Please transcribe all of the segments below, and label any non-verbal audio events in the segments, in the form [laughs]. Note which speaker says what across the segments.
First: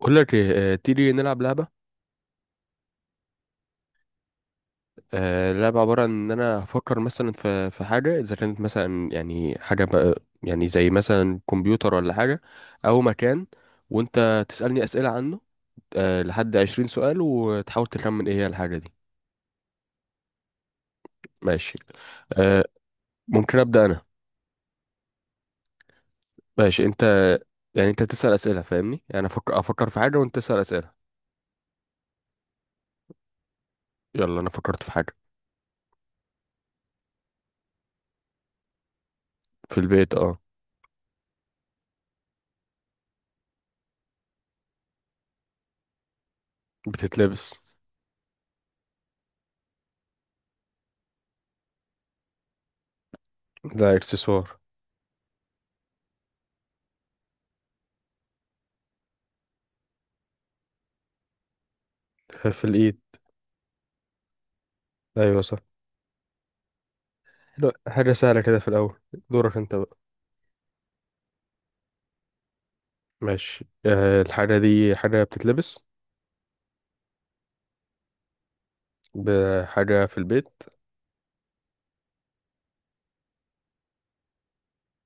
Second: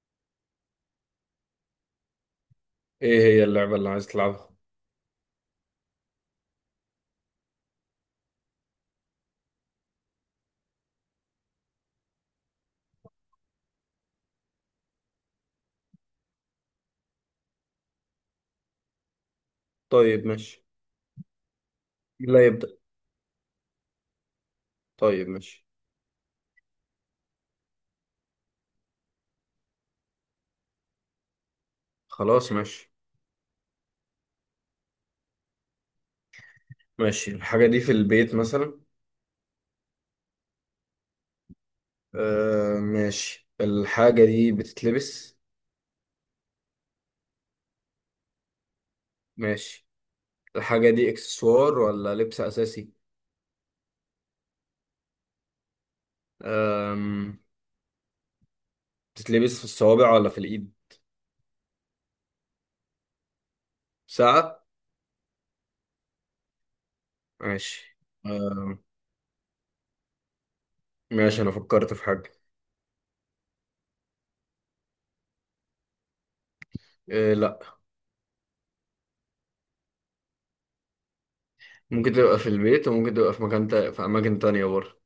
Speaker 1: بقول لك إيه، تيجي نلعب لعبة.
Speaker 2: ايه هي اللعبة اللي عايز تلعبها؟
Speaker 1: اللعبة عبارة عن إن أنا أفكر مثلا في حاجة إذا كانت مثلا يعني حاجة بقى، يعني زي مثلا كمبيوتر ولا حاجة، أو مكان، وأنت تسألني أسئلة عنه. لحد 20 سؤال وتحاول تخمن إيه هي الحاجة دي.
Speaker 2: طيب ماشي.
Speaker 1: ماشي.
Speaker 2: لا
Speaker 1: آه،
Speaker 2: يبدأ.
Speaker 1: ممكن أبدأ أنا.
Speaker 2: طيب ماشي.
Speaker 1: ماشي أنت. يعني أنت تسأل أسئلة، فاهمني؟ يعني أفكر في حاجة وأنت تسأل أسئلة.
Speaker 2: خلاص ماشي.
Speaker 1: يلا، أنا فكرت في حاجة.
Speaker 2: ماشي، الحاجة دي في البيت مثلا؟
Speaker 1: في البيت، أه.
Speaker 2: آه ماشي. الحاجة دي بتتلبس؟
Speaker 1: بتتلبس.
Speaker 2: ماشي. الحاجة دي اكسسوار ولا لبس أساسي؟
Speaker 1: ده إكسسوار.
Speaker 2: أم... بتتلبس في الصوابع ولا في الإيد؟
Speaker 1: في الإيد.
Speaker 2: ساعة؟
Speaker 1: أيوة صح. حلو،
Speaker 2: ماشي.
Speaker 1: حاجة سهلة كده في
Speaker 2: آه
Speaker 1: الأول. دورك أنت بقى.
Speaker 2: ماشي، أنا فكرت في حاجة.
Speaker 1: ماشي. أه، الحاجة دي حاجة بتتلبس.
Speaker 2: آه لا.
Speaker 1: بحاجة في البيت.
Speaker 2: ممكن تبقى في البيت وممكن تبقى في أماكن تانية برضه.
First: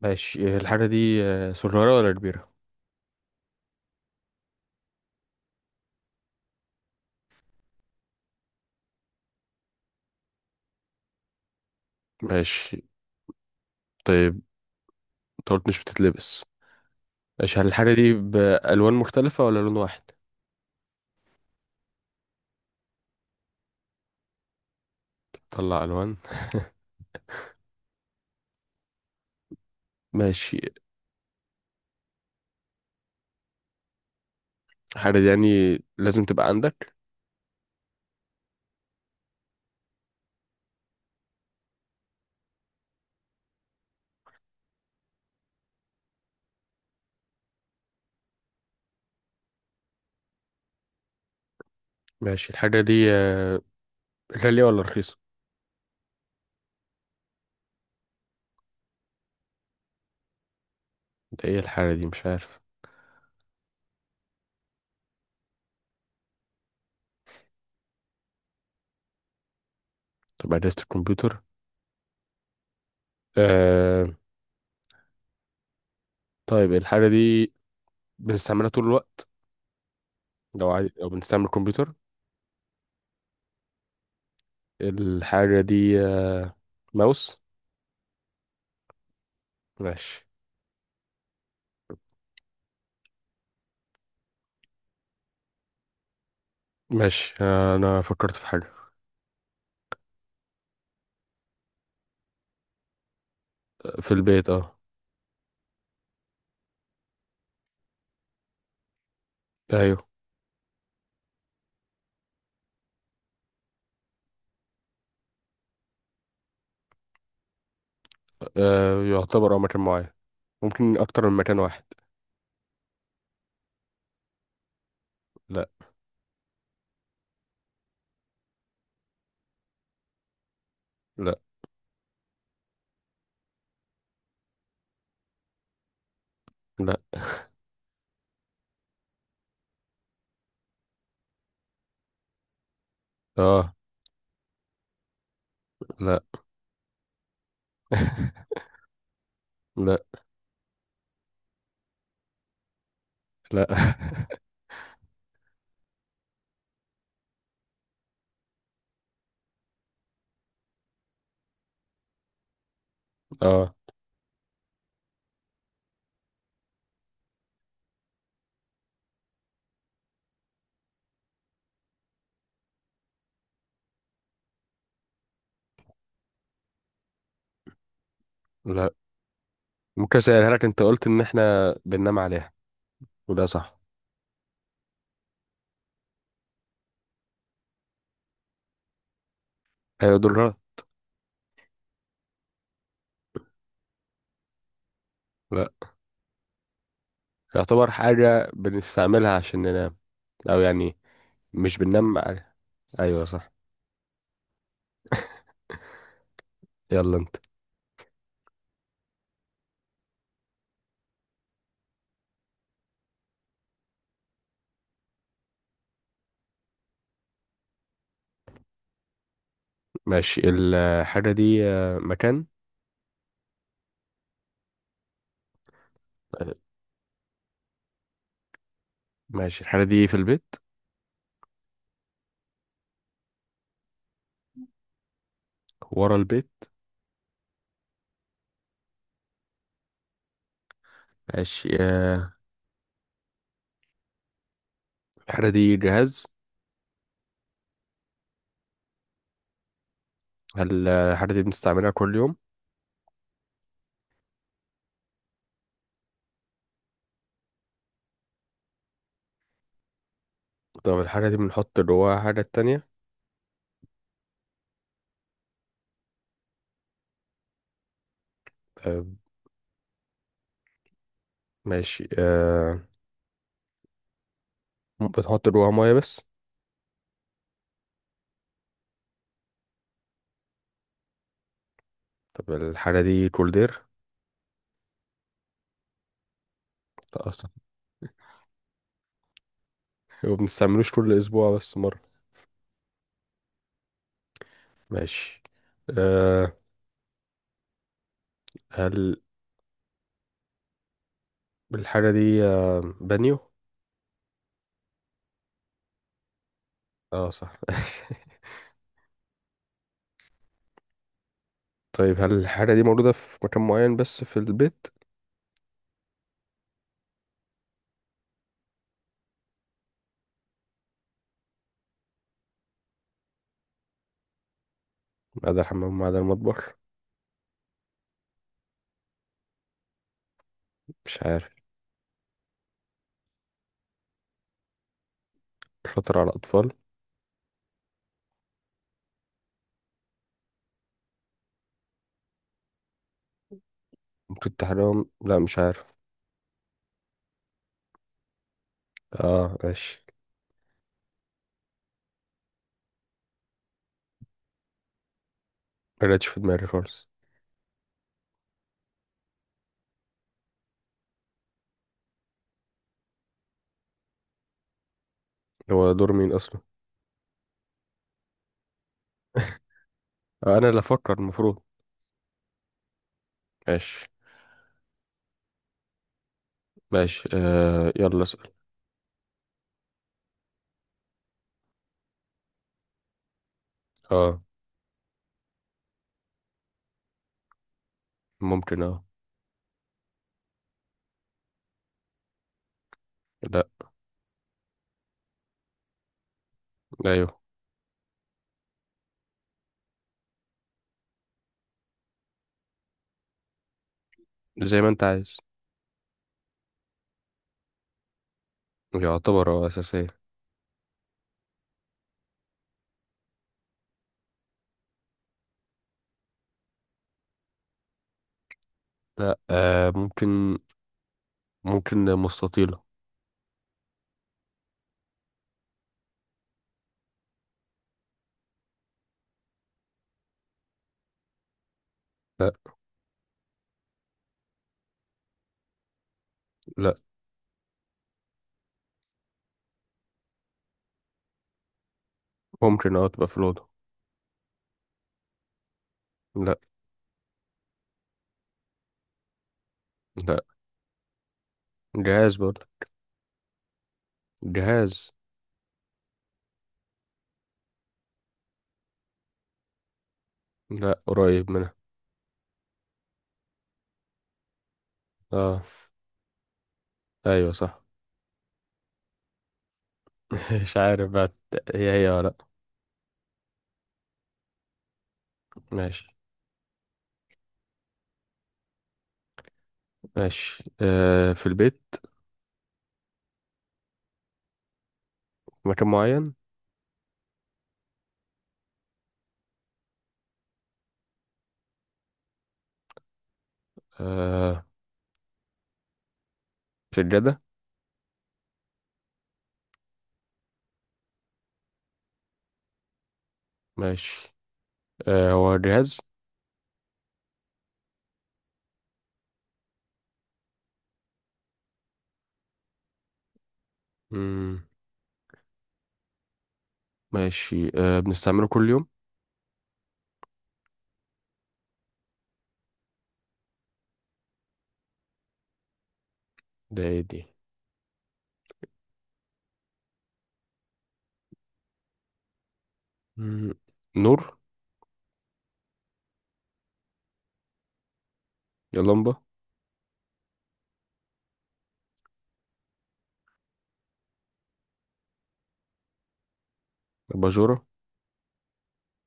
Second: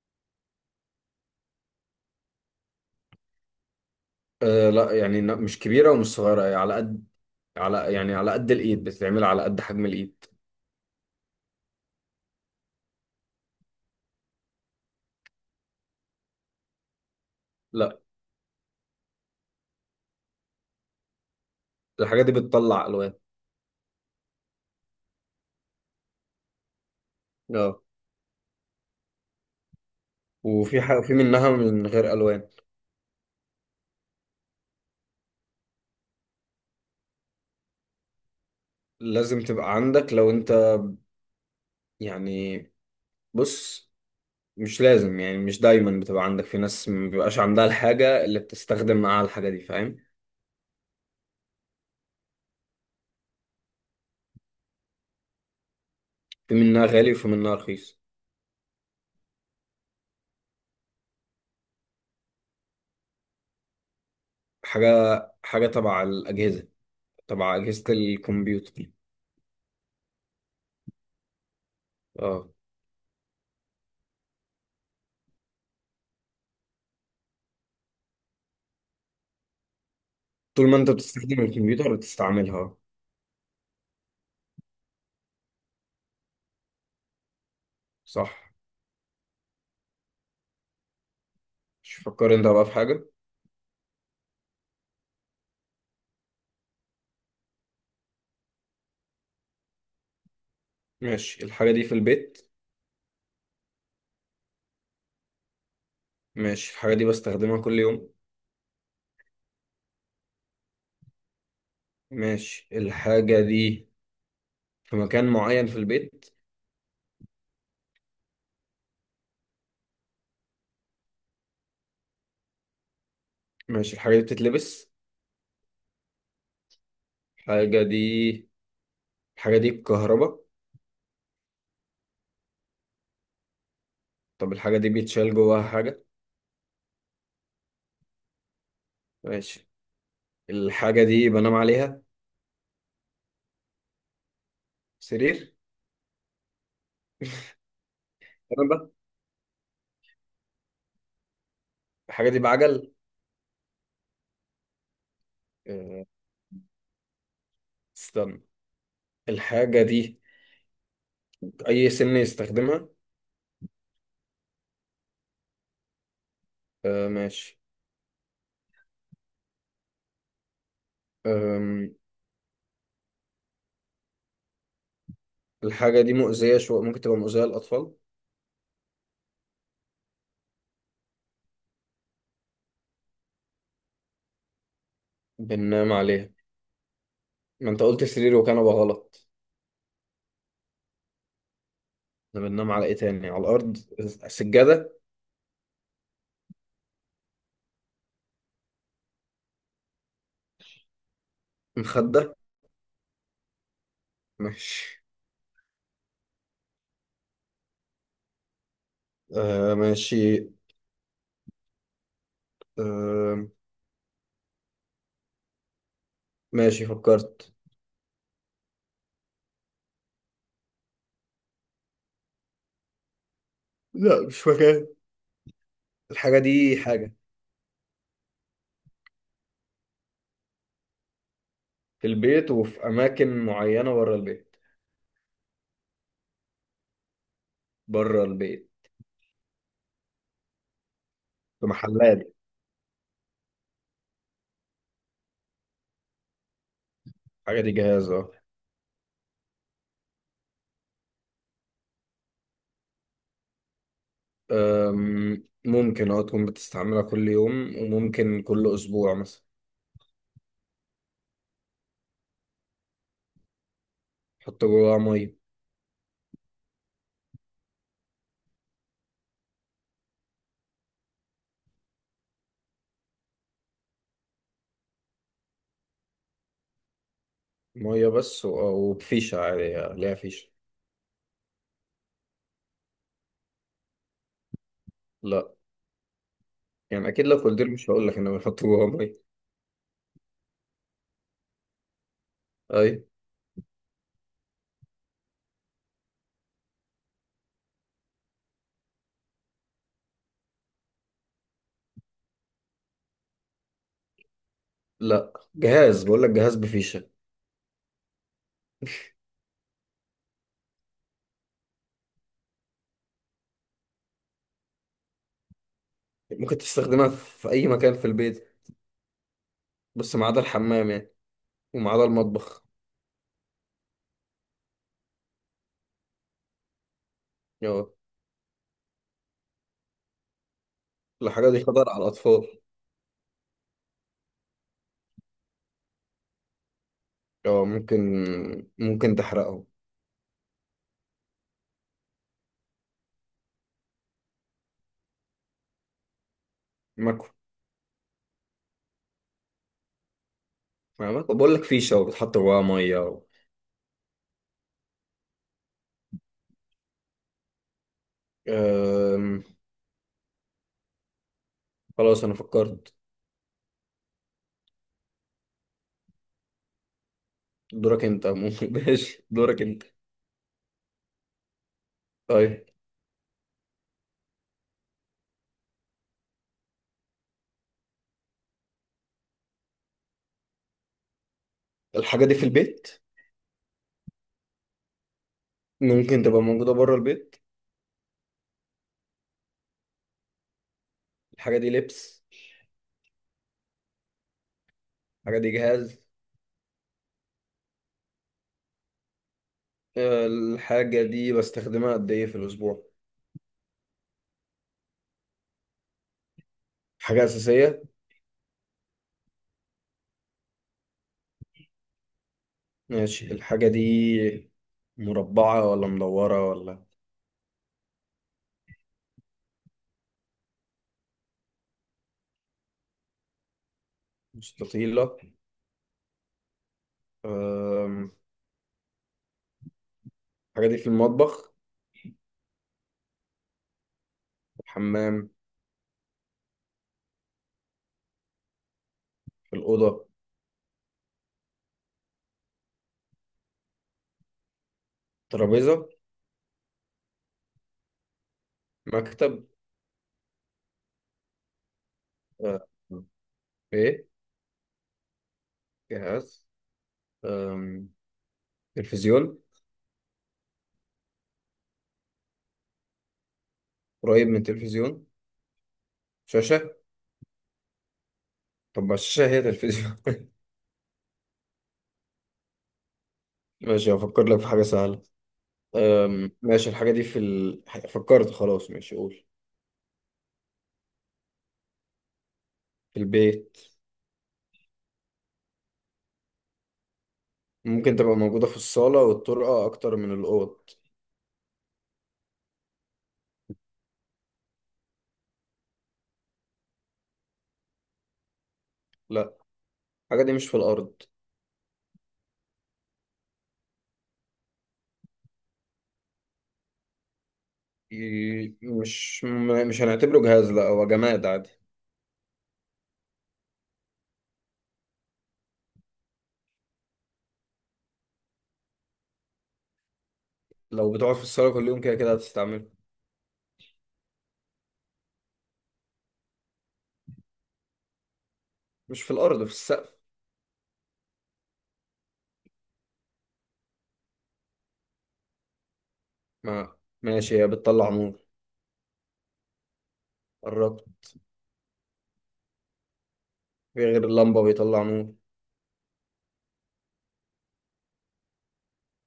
Speaker 1: ماشي. الحاجة دي صغيرة ولا كبيرة؟
Speaker 2: آه لا، يعني لا، مش كبيرة ومش صغيرة، يعني على قد، على يعني على قد الايد، بتتعمل على قد حجم الايد.
Speaker 1: ماشي. طيب، أنت قلت مش بتتلبس. ماشي، هل الحاجة
Speaker 2: لا.
Speaker 1: دي بألوان مختلفة ولا لون واحد؟
Speaker 2: الحاجه دي بتطلع الوان.
Speaker 1: طلع ألوان.
Speaker 2: اه.
Speaker 1: ماشي.
Speaker 2: وفي حاجه في منها من غير الوان.
Speaker 1: الحاجة دي يعني لازم تبقى عندك.
Speaker 2: لازم تبقى عندك لو انت، يعني، بص، مش لازم، يعني مش دايما بتبقى عندك، في ناس ما بيبقاش عندها الحاجه اللي بتستخدم معاها الحاجه دي، فاهم؟
Speaker 1: ماشي. الحاجة دي غالية ولا رخيصة؟
Speaker 2: في منها غالي وفي منها رخيص.
Speaker 1: ده إيه الحاجة دي؟ مش عارف.
Speaker 2: حاجه حاجه تبع الاجهزه، تبع اجهزه الكمبيوتر.
Speaker 1: طب أجهزة الكمبيوتر.
Speaker 2: اه.
Speaker 1: أه. طيب الحاجة دي بنستعملها طول الوقت، لو
Speaker 2: طول ما انت
Speaker 1: عادي، لو
Speaker 2: بتستخدم
Speaker 1: بنستعمل الكمبيوتر.
Speaker 2: الكمبيوتر بتستعملها.
Speaker 1: الحاجة دي ماوس.
Speaker 2: صح.
Speaker 1: ماشي.
Speaker 2: مش فكر انت بقى في حاجه.
Speaker 1: ماشي، أنا فكرت في حاجة.
Speaker 2: ماشي، الحاجه دي في البيت؟
Speaker 1: في البيت، اه.
Speaker 2: ماشي، الحاجة دي بستخدمها كل يوم؟
Speaker 1: أيوه.
Speaker 2: ماشي، الحاجة دي في مكان معين في البيت؟
Speaker 1: يعتبر مكان معين. ممكن أكتر من مكان واحد.
Speaker 2: ماشي، الحاجة دي بتتلبس؟
Speaker 1: لا.
Speaker 2: الحاجة دي، الحاجة دي بكهرباء؟
Speaker 1: لا.
Speaker 2: طب الحاجة دي بيتشال جواها حاجة؟
Speaker 1: لا.
Speaker 2: ماشي، الحاجة دي بنام عليها؟
Speaker 1: اه.
Speaker 2: سرير؟
Speaker 1: لا. [laughs]
Speaker 2: كنبة؟
Speaker 1: لا.
Speaker 2: الحاجة دي بعجل؟
Speaker 1: لا.
Speaker 2: أه، استنى، الحاجة دي أي سن يستخدمها؟
Speaker 1: [laughs] اه.
Speaker 2: أه ماشي. أم، الحاجة دي مؤذية شوية، ممكن تبقى مؤذية للأطفال؟
Speaker 1: لا. ممكن أسألها لك؟ أنت قلت إن إحنا بننام عليها، وده صح؟
Speaker 2: بننام عليها؟ ما أنت قلت سرير وكنبة غلط.
Speaker 1: أيوة، دول غلط.
Speaker 2: احنا بننام على ايه تاني، على الارض؟ سجادة؟
Speaker 1: لا. يعتبر حاجة بنستعملها عشان ننام، أو يعني مش بننام
Speaker 2: مخدة؟
Speaker 1: عليها. أيوة صح.
Speaker 2: ماشي.
Speaker 1: يلا انت.
Speaker 2: آه ماشي. آه ماشي، فكرت.
Speaker 1: ماشي. الحاجة دي مكان.
Speaker 2: لا مش مكان، الحاجة
Speaker 1: آه،
Speaker 2: دي حاجة.
Speaker 1: ماشي. الحاجة دي في البيت؟
Speaker 2: في البيت وفي أماكن معينة بره البيت.
Speaker 1: ورا البيت.
Speaker 2: بره البيت. في
Speaker 1: ماشي.
Speaker 2: محلات.
Speaker 1: الحاجة دي جهاز؟
Speaker 2: الحاجة دي جهاز، اه.
Speaker 1: هل الحاجة دي بنستعملها كل يوم؟
Speaker 2: ممكن تكون بتستعملها كل يوم وممكن كل أسبوع مثلا.
Speaker 1: طب الحاجة دي بنحط جواها حاجة تانية؟
Speaker 2: حط جواها مية.
Speaker 1: آه، ماشي. بنحط جواها مية بس؟
Speaker 2: مية بس وبفيشة عادي، ليها فيشة.
Speaker 1: طب الحاجة دي كولدير؟
Speaker 2: لا، يعني أكيد
Speaker 1: لا
Speaker 2: لو
Speaker 1: أصلا.
Speaker 2: قلت لي مش هقول لك إن بنحط جواها مية.
Speaker 1: [laughs] وبنستعملوش كل أسبوع، بس مرة.
Speaker 2: أي.
Speaker 1: ماشي. آه، هل الحاجة دي بانيو؟
Speaker 2: لا جهاز، بقول لك جهاز بفيشة.
Speaker 1: اه صح. [laughs] طيب، هل الحاجة دي موجودة في مكان معين بس في البيت؟
Speaker 2: ممكن تستخدمها في أي مكان في البيت، بس ما عدا الحمام يعني، وما عدا المطبخ.
Speaker 1: ما عدا الحمام، ما عدا المطبخ.
Speaker 2: اه.
Speaker 1: مش عارف.
Speaker 2: الحاجة دي خطر على الأطفال.
Speaker 1: شاطر على الأطفال؟
Speaker 2: اه ممكن. ممكن تحرقهم.
Speaker 1: ممكن تحرمهم. لا، مش عارف.
Speaker 2: ماكو.
Speaker 1: اه، ماشي.
Speaker 2: ماكو، بقول لك فيشة وبتحط جواها مية و...
Speaker 1: ما جاتش في دماغي خالص.
Speaker 2: أم... خلاص أنا فكرت.
Speaker 1: هو دور مين أصلا؟
Speaker 2: دورك أنت، ممكن. [laughs] ماشي،
Speaker 1: [laughs]
Speaker 2: دورك أنت.
Speaker 1: أنا اللي أفكر المفروض.
Speaker 2: طيب.
Speaker 1: ماشي. ماشي، يلا اسأل.
Speaker 2: الحاجة دي في البيت؟
Speaker 1: اه.
Speaker 2: ممكن تبقى موجودة بره البيت.
Speaker 1: ممكن، اه.
Speaker 2: الحاجة دي لبس؟
Speaker 1: لا.
Speaker 2: الحاجة دي جهاز.
Speaker 1: أيوه.
Speaker 2: الحاجة دي بستخدمها قد إيه في الأسبوع؟
Speaker 1: زي ما أنت عايز.
Speaker 2: حاجة أساسية.
Speaker 1: يعتبر هو أساسية.
Speaker 2: ماشي، الحاجة دي مربعة ولا مدورة ولا؟
Speaker 1: لا، ممكن مستطيلة.
Speaker 2: مستطيلة. أم، الحاجة دي في المطبخ؟
Speaker 1: لا.
Speaker 2: في الحمام؟
Speaker 1: لا.
Speaker 2: في الأوضة؟
Speaker 1: ممكن، تبقى في الأوضة.
Speaker 2: ترابيزة؟
Speaker 1: لا.
Speaker 2: مكتب؟
Speaker 1: لا. جهاز برضه.
Speaker 2: أه، إيه،
Speaker 1: جهاز.
Speaker 2: جهاز. أم، تلفزيون؟
Speaker 1: لا، قريب منها.
Speaker 2: قريب من تلفزيون؟
Speaker 1: اه.
Speaker 2: شاشة.
Speaker 1: أيوه صح.
Speaker 2: طب ما الشاشة هي تلفزيون. [laughs]
Speaker 1: [laughs] مش عارف بقى. هي هي ولا لأ؟
Speaker 2: ماشي، هفكر لك في حاجة سهلة.
Speaker 1: ماشي.
Speaker 2: ماشي، الحاجة دي فكرت، خلاص ماشي قول.
Speaker 1: ماشي. في البيت.
Speaker 2: في البيت.
Speaker 1: في مكان معين.
Speaker 2: ممكن تبقى موجودة في الصالة والطرقة أكتر من الأوض.
Speaker 1: آه سجادة.
Speaker 2: لا الحاجة دي مش في الأرض.
Speaker 1: ماشي. هو جهاز.
Speaker 2: مش هنعتبره جهاز، لا هو جماد عادي.
Speaker 1: مم. ماشي، بنستعمله كل يوم؟
Speaker 2: لو بتقعد في الصالة كل يوم، كده كده هتستعمله.
Speaker 1: ده ايه دي؟
Speaker 2: مش في الأرض، في السقف.
Speaker 1: مم. نور.
Speaker 2: ما ماشي، هي بتطلع نور.
Speaker 1: يا لمبة.
Speaker 2: قربت. في غير اللمبة بيطلع نور.
Speaker 1: أباجورة.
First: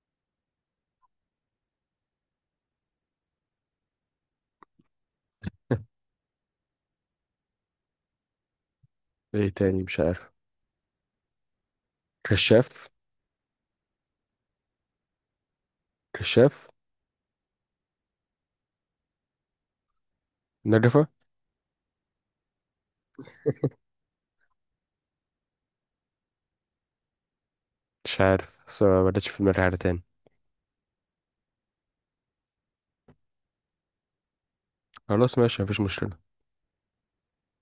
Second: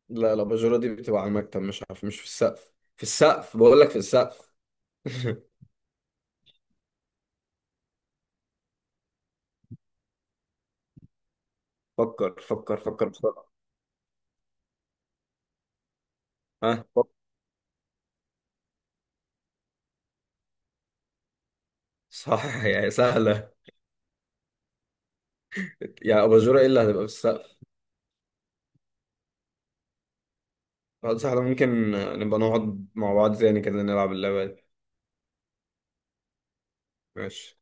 Speaker 2: لا الأباجورة دي بتبقى على المكتب، مش عارف، مش في السقف، في السقف بقول لك، في السقف. [laughs]
Speaker 1: ايه تاني؟ مش عارف.
Speaker 2: فكر، فكر،
Speaker 1: كشاف.
Speaker 2: فكر بسرعة.
Speaker 1: كشاف.
Speaker 2: ها فكر.
Speaker 1: نجفة.
Speaker 2: صح يا سهلة. يا أباجورة، إيه اللي هتبقى في السقف؟
Speaker 1: مش عارف، بس ما بدأتش في دماغي حاجة تاني.
Speaker 2: خلاص سهلة، ممكن نبقى نقعد مع بعض تاني كده، نلعب اللعبة دي.
Speaker 1: خلاص، ماشي، مفيش مشكلة.
Speaker 2: ماشي.